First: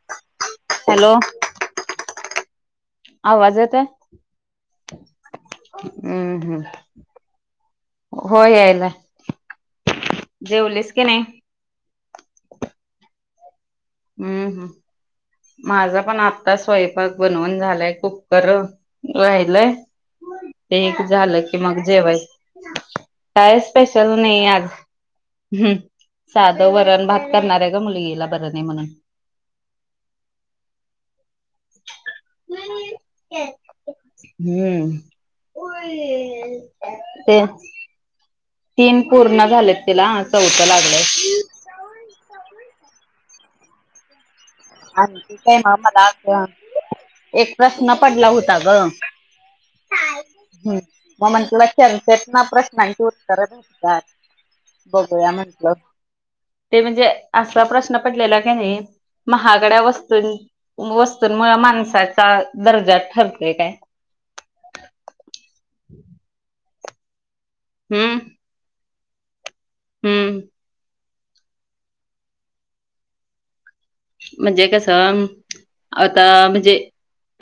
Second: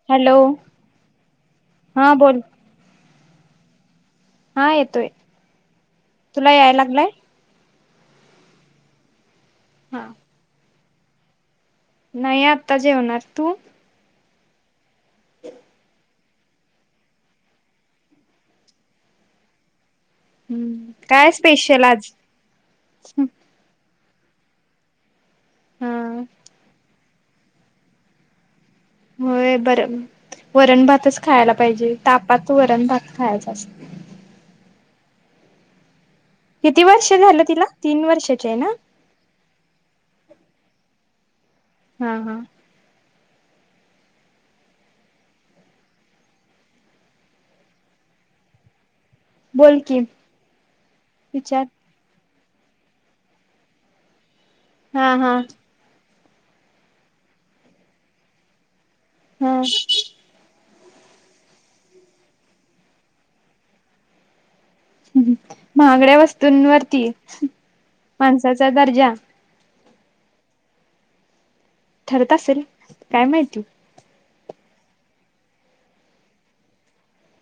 ह हॅलो हा बोल, आवाज येत आहे. हा येतोय हम्म तुला याय हम्म लागलंय. हो यायला हा जेवलेस की नाही. नाही आत्ता जेवणार तू हम्म हम् माझा पण आ आता स्वयंपाक बनवून झालाय कूपकर राहिलंय ते हम्म एक काय झालं की मग स्पेशल आज जेवायच कायच स्पेशल नाही आज हा साधं वरण भात करणाऱ्या का मुलगीला बर नाही नाही म्हणून होय बरं वरण भातच खायला पाहिजे तापात वरण भात खायच असत हम्म किती वर्ष झालं ते तिला तीन वर्षाचे आहे ना तीन पूर्ण झालेत तिला चौथं लागलंय हा हा [unintelligible] काय मला एक प्रश्न पडला होता ग? बोल [unintelligible] की हम्म म विचार म्हंटलं संचेेत ना प्रश्नांची उत्तरं भेटतात हा बघूया हा म्हंटल, ते म्हणजे असा प्रश्न पडलेला की नाही हा महागड्या वस्तून वस्तूंमुळे माणसाचा दर्जा ठरतोय काय? हम् महागड्या वस्तूंवरती हम् माणसाचा दर्जा हम्म ठरत असेल काय माहिती म्हणजे कसं? आता म्हणजे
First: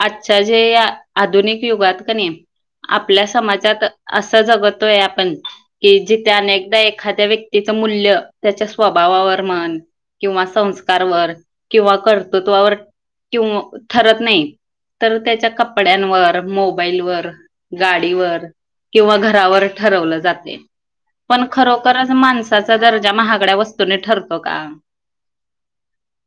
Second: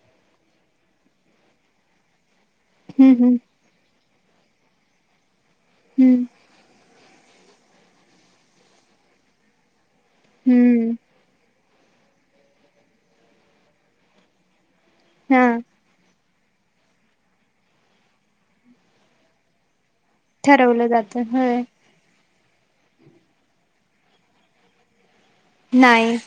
आजच्या जे आधुनिक युगात का नाही. हम्म आपल्या हम्म समाजात असं जगतोय आपण कि हम्म जिथे अनेकदा, एखाद्या व्यक्तीच मूल्य त्याच्या स्वभावावर म्हण किंवा हम्म संस्कारवर किंवा कर्तृत्वावर किंव ठरत नाही तर त्याच्या हा कप कपड्यांवर, मोबाईलवर, गाडीवर किंवा घरावर ठरवलं जात. ठरवलं जातं पण होय खरोखरच माणसाचा दर्जा महागड्या वस्तूनी ठरतो का? नाही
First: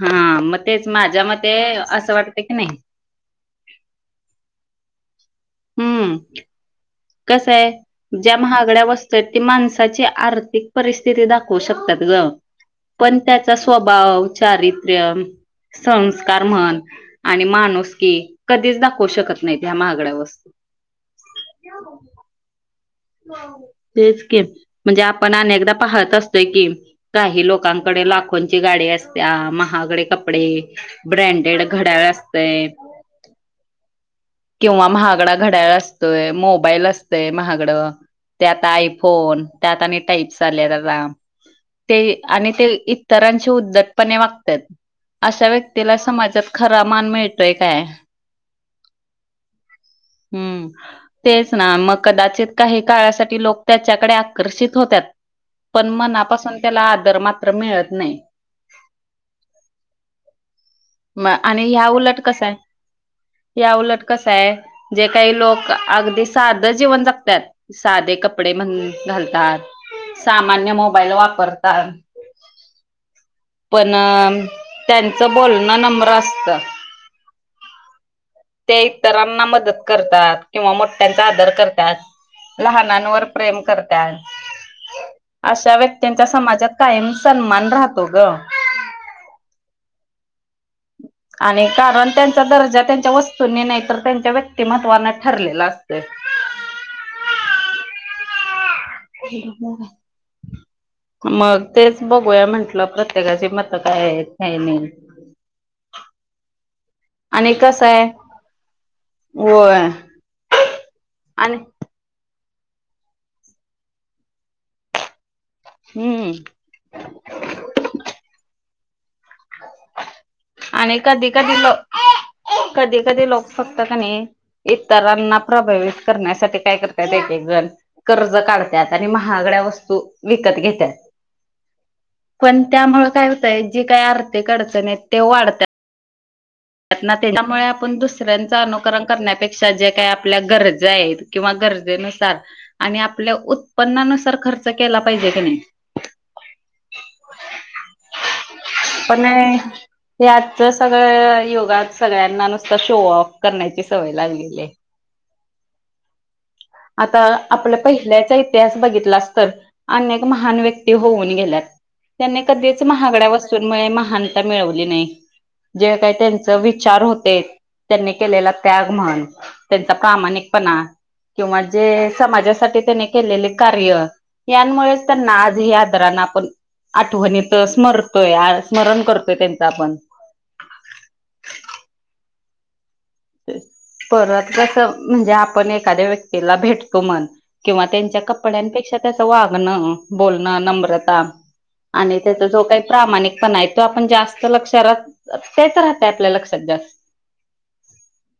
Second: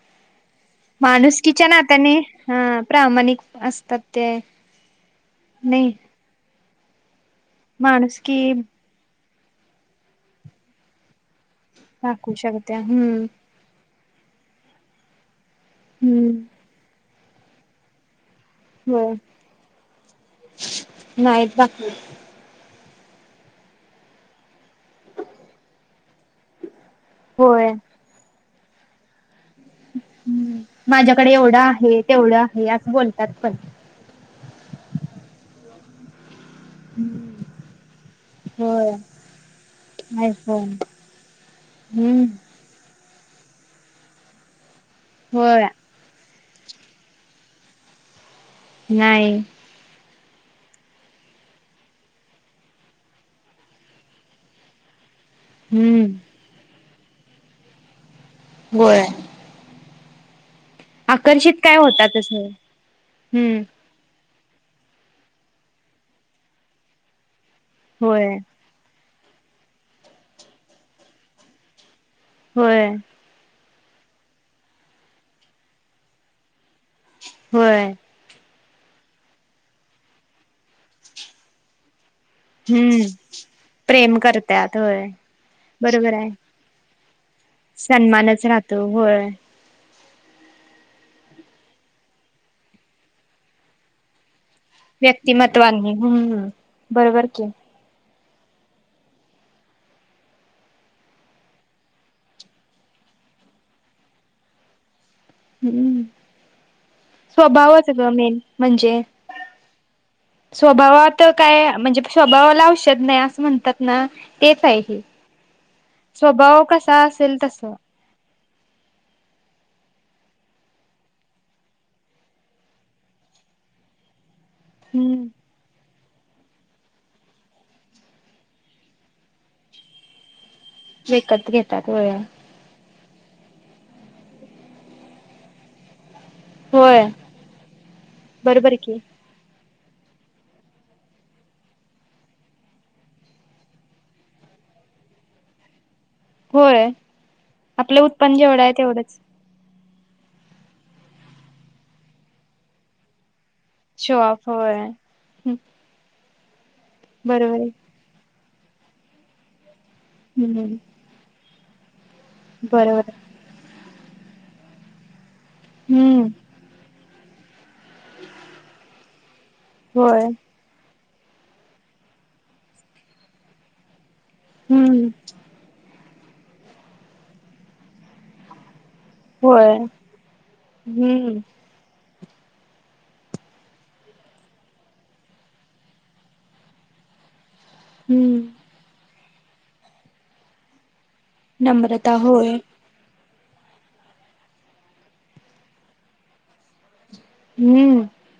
हा म माणुसकीच्या नात्याने ह प्रामाणिक असतात ते नाही हम्म कस आहे ज्या माणुसकी महागड्या वस्तू आहेत माणसाची आर्थिक परिस्थिती दाखवू शकतात ग दाखवू शकत्या पण हम्म त्याचा स्वभाव, चारित्र्य संस्कार हम्म म्हण आणि माणूसकी कधीच दाखव होय शकत नाहीत हया महागड्या वस्तू. [inaudible] नाहीत दाखवू [unintelligible] तेच की म्हणजे आपण अनेकदा पाहत असतोय की काही होय लोकांकडे लाखोंची गाडी असतत्या महा गडे कपडे माझ्याकडे एवढं ब्रँडेड आहे घड्याळ तेवढं असतय. आहे असं बोलतात पण किंवा महागडा घड्याळ असतोय, मोबाईल असतय महागडं त्यात होय आयफोन त्यात आणि आहे टाईपस होय आलेत आता ते हम्म आणि ते [unintelligible] चे उद्दटपणे वागतात अशा होय व्यक्तीला समाजात खरा मान मिळतोय काय? नाही हम्म तेच ना मग कदाचित काही काळासाठी लोक त्याच्याकडे आकर्षित होतत्यात पण हम्म मनापासून त्याला आदर मात्र मिळत नाही. होय मग आकर्षित आणि काय ह्या उलट होतातच कसा होय आहे हम्म ह्या उलट कसय जे [unintelligible] काही लोक अगदी साधं जीवन जगतात साधे होय कपडे म्हण घालतात सामान्य मोबाईल वापरतात होय पण, त्यांचं बोलणं नम्र असतं. होय ते इतरांना मदत करतात किंवा मोठ्यांचा आदर करतात. हम्म लहानांवर प्रेम करतात प्रेम करत्यात होय अशा बरोबर व्यक्ती्चा आहे समाजात कायम सन्मान राहतो ग त होय आणि कारण त्यांचा दर्जा त्यांच्या वस्तूंनी नाही तर त्यांच्या व्य ते महत्वान ठरलेलं व्यक्तिमत्वानी असत हम्म बरोबर की [unintelligible] हो मग तेच बघूया म्हटलं, प्रत्येकाची मतं काय आहेत काय नाही. हम्म, आणि कसं स्वभावाच आहे गं मेन म्हणजे. होय स्वभावात आणि काय म्हणजे स्वभावाला औषध नाही असं म्हणतात ना, तेच आहे ते. हम्म स्वभाव कसा असेल तसं आणि कधी कधी लोक [unintelligible] कधी कधी लोक फक्त कणी नाही हम्म इतरांना प्रभावित करण्यासाठी [unintelligible] काय करत्यात एक एकजण कर्ज काढतात आणि महागड्या वस्तू विकत घेतात विकत घेतात होय. पण त्यामुळे काय होतय, जी काय आर्थिक अडचण आहेत ते वाढत्यात होय ना त्याच्यामुळे आपण दुसऱ्यांच बरोबर की अनुकरण करण्यापेक्षा पेक्षा जे काही आपल्या गरजा आहेत, किंवा गरजेनुसार आणि आपल्या उत्पन्नानुसार खर्च केला पाहिजे, की नाही. होय, आपल उत्पन्न जेवढ आहे तेवढच. यात सगळ योगात सगळ्यांना नुसत शोऑक करण्याची सवय शोआँफ लागलेली आहे. होय. आता बरोबर आहे आपला पहिल्याचा इतिहास बघितलास, तर अनेक महान हम्म व्यक्ती होऊन गेल्यात. त्यांनी कधीच बरोबर महागड्या वस्तूमुळे महानता मिळवली नाही. जे काही हम्म त्यांचे विचार होते, त्यांनी केलेला त्याग म्हण त्यांचा होय प्रामाणिक पणा. किंवा जे समाजासाठी त्यांनी केलेले कार्य यांमुळेच हम्म त्यांना आज आदरान आपण आठवणीत स्मरतोय स्मरण करतोय. त्यांचं आपण होय, ह ह. परत कसं म्हणजे, आपण एखाद्या व्यक्तीला भेटतो म्हण. किंवा त्यांच्या हम्म कपड्यांपेक्षा त्याच वागणं बोलणं नम्रता नम्रता आणि त्याचा होय जो काही प्रामाणिक पणा आहे तो, आपण जास्त लक्षात राह- तेच राहतय आपल्या लक्षात जास्त. हम्म,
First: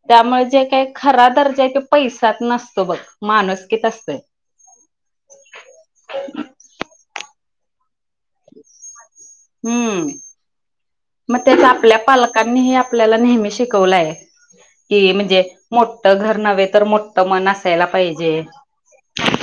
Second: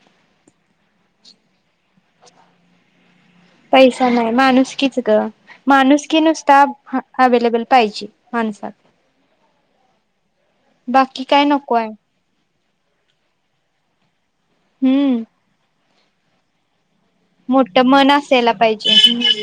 त्यामुळे जे काही खरा दर्जा आहे, तो पैशात नसतो बघ माणुसकीत पैसा असतोय. नाही माणुसकीच गं माणुसकी नुसता अवेलेबल पाहिजे माणसात. हम्म, बाकी मग काय त्याच्या नको आहे आपल्या पालकांनी हे आपल्या नेहमी शिकवलय कि, हम्म म्हणजे मोठ घर नव्हे तर मोठ मन मोठ असायला मन पाहिजे. असायला पाहिजे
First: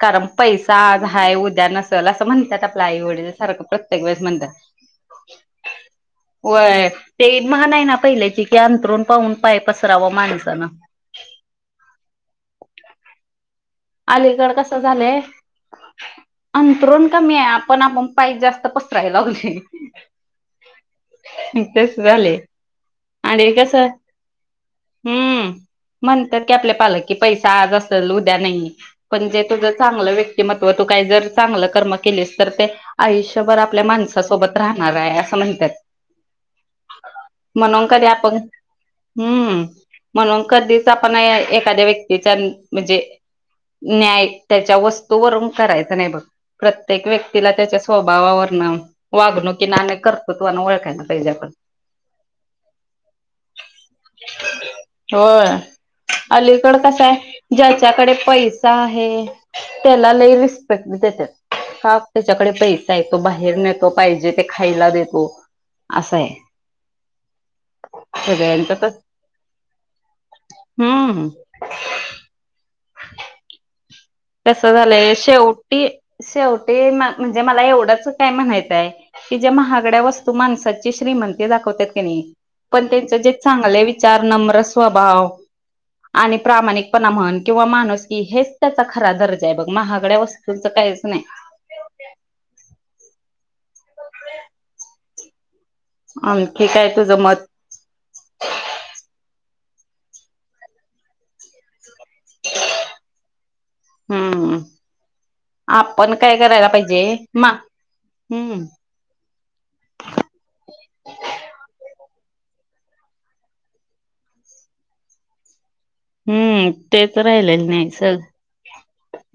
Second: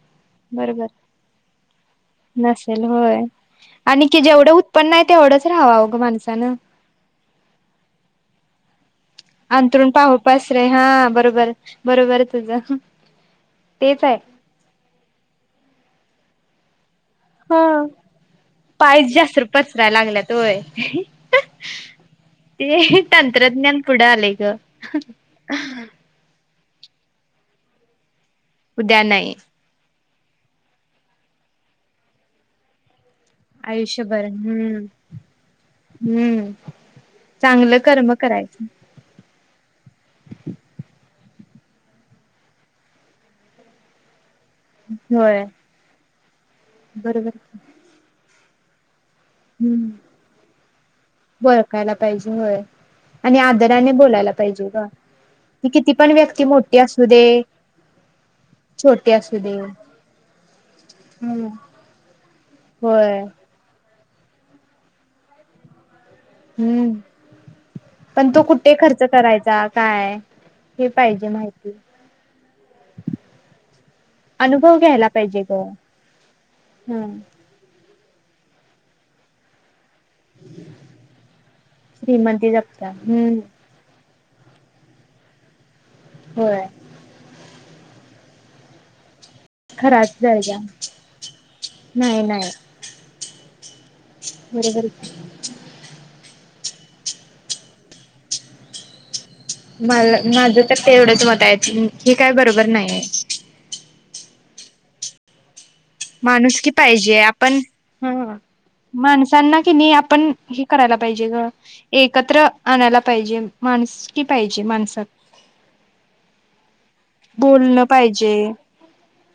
कारण, पैसा बरोबर आज आहे, उद्या नसल असं म्हणत्यात आपलं नसेल आई होय -वडील सारखं प्रत्येक आणि की वेळेस. म्हणतात. जेवढं उत्पन आहे तेवढच राहावाव, गं माणसांनी. व्हय ते म्हण आहे ना, पहिल्याची की अंथरूण पाहून पाय अंथरुण पसरावा पाहुण पाय पसरे माणसानं. हा, बरोबर बरोबर आहे तुझं. तेच आहे अलीकड कसं झालंय? अंथरूण कमी आहे, ह आपण आपण पायचं जास्त पाय पसरायला जास्त लागलोय. पसराय लागल्यात होय तस झालयं. ते तंत्रज्ञान पुढं आलेय गं. हम्म म्हणतात की, आपल्या पालक की पैसा आज असेल उद्या नाही उद्या पण नाही जे तुझं चांगलं व्यक्तिमत्व तू काही, जर चांगलं कर्म केलीस तर ते आयुष्यभर आपल्या आयुष्यभर माणसांसोबत हम्म राहणार आहे, असं म्हणत्यात. हम्म चांगलं म्हणून कधी कर्म आपण करायचं हम्म, म्हणून कधीच आपण एखाद्या व्यक्तीच्या म्हणजे न्याय त्यांच्या होय वस्तूवरून करायच नाही बघ, प्रत्येक बरोबर व्यक्तीला त्याच्या स्वभावावरन वागणुकीनं हम्म आणि कर्तुत्वाने ओळखायला पाहिजे आपण. ओळखायला पाहिजे होय आणि आदराने बोलायला पाहिजे गं. होय, अलीकड कसं दे आहे ज्याच्याकडे पैसा आहे छोटी असू दे त्याला लय रिस्पेक्ट देत्यात, हम्म का त्याच्याकडे पैसा हाय तो होय बा फिरुन येतो पाहिजे ते खायला देतो, असयं. हम्म, पण तो कुठे सगळ्यांच तर खर्च करायचा, काय हे हम्म पाहिजे माहित. [unintelligible] कस घ्यायला झालंय पाहिजे ग शेवटी शेवटी ह म्हणजे म्हणजे मला एवढंच काय म्हणायचंय की, जे महागड्या वस्तू माणसाची श्रीमती दाखवत्यात कनयं, श्रीमंती पण जपता त्यांच जे हम्म चांगले विचार चार नम्र स्वभाव आणि होय प्रामाणिकपणा म्हण किंवा माणूसकी हेच खरा दर्जा आहे बघ, खराच महागड्या दर्जा वस्तूंच काहीच नाही. नाही नाही बरोबरच. आणखी काय तुझं मत? मला माझं तर तेवढंच मत आहे, हे काय बरोबर नाहीयं. हम्म, आपण काय करायला पाहिजे मा- ह ह. माणसांना कनी आपण हे करायला पाहिजे गं एकत्र आणायला पाहिजे, माणसुकी पाहिजे माणसात. हम्म, तेच राहिलयं बोलणं नाही सगळ पाहिजे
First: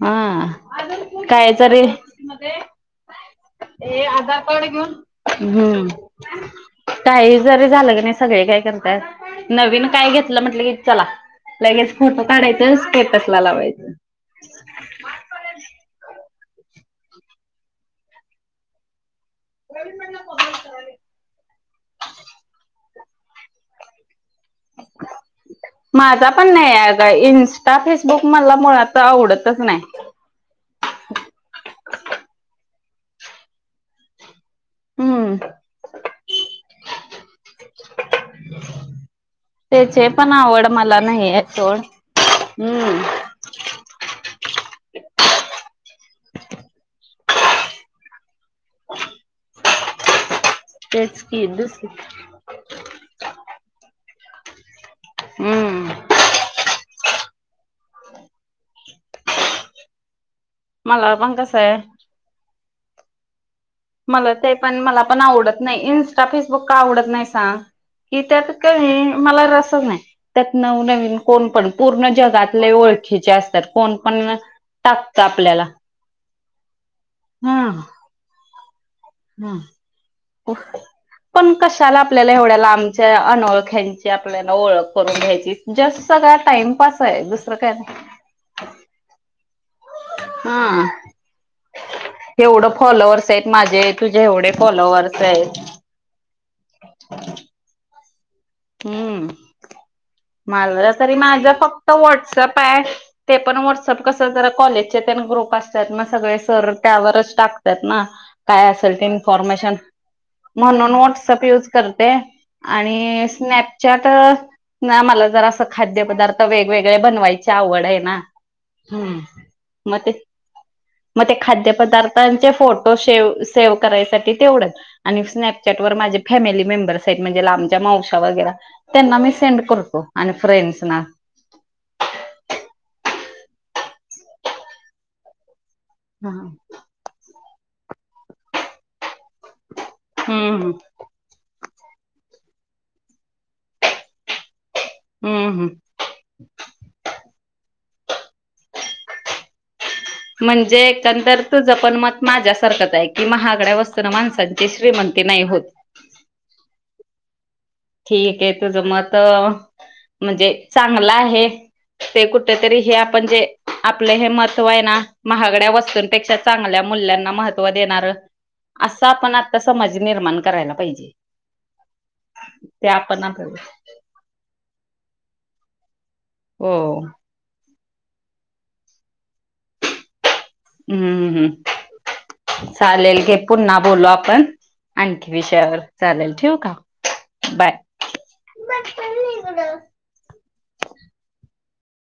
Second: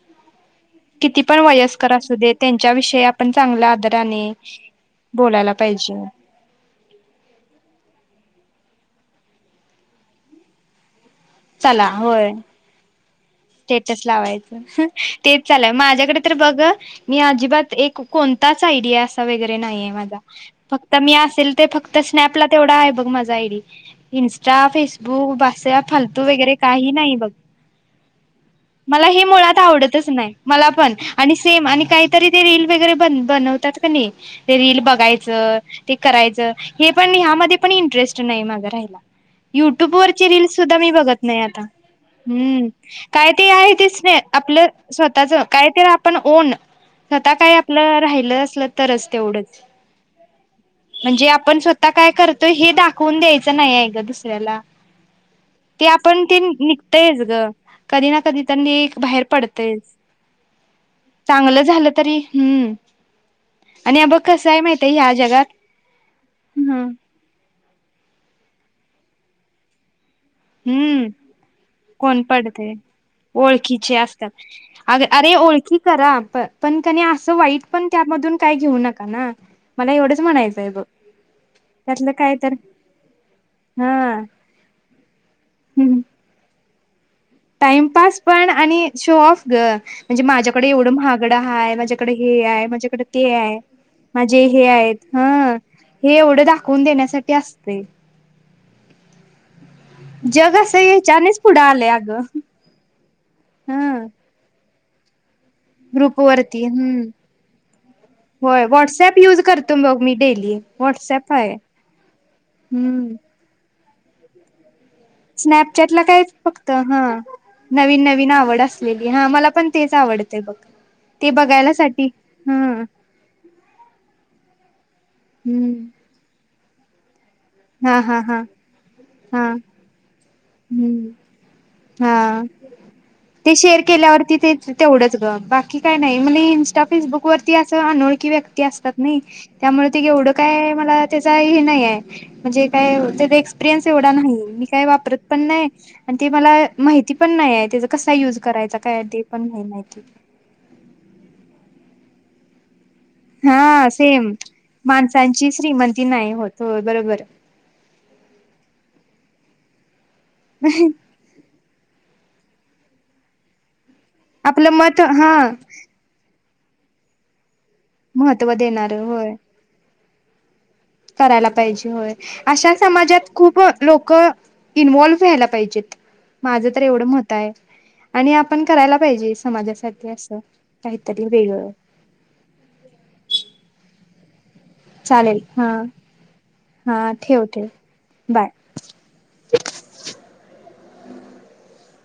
हा किती पण काय तरी वयस्कर असू दे, त्यांच्याविषयी आपण चांगला आदराने बोलायला पाहिजे. हम्म काही जरी झालं की, नाही सगळे काय करतात. नवीन काय घेतलं म्हटलं की, चला चला लगेच फोटो होय काढायच स्टेटसला लावायचं. स्टेटस लावायच तेच चालूयं, माझ्याकडे तर बघ मी अजिबात एक कोणताच आय डि असं वगैरे नाही, माझा फक्त मी असेल ते फक्त स्नॅपला तेवढा आहे बघ माझा आयडी. इन्स्टा, फेसबुक [unintelligible] फालतू माझा पण वगैरे काही अग नाही बघं. इन्स्टा, फेसबुक मला मुळात मला हे मुळात आवडतच नाही आवडतच नाय. मला पण आणि सेम आणि काहीतरी, ते रील वगैरे बन- बनवतात कनय. ते रील हम्म बघायचं ते करायचं हे, पण ह्यामध्ये पण इंटरेस्ट नाही माझा राहिला. युट्यूब त्याचे वरची पण रील आवड सुद्धा मी मला बघत नाही, आहे आता सोड हम्म. हम्म काय ते आहे दिसणे, आपलं स्वतःच काहीतरी आपण ओन स्वतः काय आपलं राहिलं असल तरच तेवढंच. [unintelligible] तेच म्हणजे की आपण दुस स्वतः काय करतोय, हे दाखवून द्यायचं नाही गं दुसऱ्याला. ते हम्म आपण ते निघतयच गं कधी ना कधी बाहेर पडतयचं मला पण कसं चांगलं आहे झालं, तरी हम्म. आणि बघ मला कसं ते आहे पण माहित आहे मला ह्या पण जगात आवडत नाही, इस्टा, फेसबुक का आवडत नाही सांग? कि त्यात कनी मला रसच नाही. त्यात हम्म नवनवीन कोण पण पूर्ण कोण जगातले, पडते ओळखीचे असतात कोण पण अगं टाकत अरे आपल्याला ओळखी करा प- पण कनय असं वाईट पण, हा त्यामधून काय घेऊ नका. नका ना, मला एवढंच म्हणायच आहे ब. पण कशाला आपल्याला एवढ्या लांबच्या अनोळख्यांच्या हा आपल्याला ओळख करून घ्यायची, जस्ट सगळा टाइमपास आहे. काय नाही टाइमपास पण आणि शोऑफ गं. म्हणजे माझ्याकडे हा एवढं महागडं आहे, माझ्याकडे हे आहे एवढं माझ्याकडे ते फॉलोवर्स आहेत आहे. माझे तुझे माझे एवढे हे आहेत फॉलोवर्स हं, आहेत हे एवढं दाखवून देण्यासाठी असतय. हम्म, जग असं मला तरी याच्यानेच माझा पुढं आलंय फक्त अगं व्हॉट्सअप हाय ते पण हा व्हट्सअप कस जरा, कॉलेजचे तेन ग्रुप असत्यात. तर मग ग्रुप सगळे वरती सर हम्म त्यावरचं टाकत्यात ना, होय काय असेल ते व्हॉट्सअप युज इन्फोर्मेशन करतो बघ मी डेली म्हणून व्हॉट्सअप व्हाट्सअप आहे यूज करते हम्म आणि स्नॅपचॅट मला जरा असं स्नॅपचॅटला कायच खाद्यपदार्थ फक्त वेगवेगळे हा बनवायची आवड आहे नवीन ना. नवीन आवड असलेली हा मला पण तेच आवडत ते बघ मग ते बघायलासाठी खाद्यपदार्थांचे हा फोटो सेव सेव्ह करायसाठी तेवढ आणि हम्म स्नॅपचॅट व माझे फॅमिली मेंबर्स आहेत, म्हणजे आमच्या हा हा मावश्या हा वगैरे त्यांना मी हा सेंड करतो आणि फ्रेंन्डसना. हम्म हा, ते शेअर केल्यावरती ते तेवढंच गं बाकी की काय नाही, मला इंस्टा, फेसबुक वरती असं अनोळखी व्यक्ती असतात नाही. त्यामुळे ते एवढं हम्म काय मला त्याचा हे नाही आहे म्हणजे काय त्याचा एक्सपिरियन्स एवढा नाही मी काय वापरत पण हम्म हम्म नाही आणि ते मला माहिती पण नाही आहे त्याचा कसा युज करायचा काय ते पण माहिती म्हणजे एकंदर तुझं पण मत माझ्यासारखंच आहे की महागड्या हा वस्तना माणसांची श्रीमंती नाही होत की नाही होत बरोबर ठीक आहे तुझ मत म्हणजे चांगलं आहे ते कुठेतरी हे आपण जे आपलं हे महत्व आपलं आहे ना मत हा महागड्या वस्तून ा चांगल्या मल्यांना महत्व देणार महत्त्व देणार असं होय आपण त समज निर्माण करायला पाहिजे करायला पाहिजे होय अशा ते आपण समाजात आपलं खूप लोक इन्व्हल्व्ह व्हायला पाहिजेत माझं हो तर एवढं महत् आणि आपण करायला पाहिजे समाजासाठी असं काहीतरी हम्म वेगळं हम् चालेल घे पुन्हा बोललो आपण आणखी चालेल हा विषयावर चालेल ठेव का हा ठेव ठेव बाय बाय ख ग ना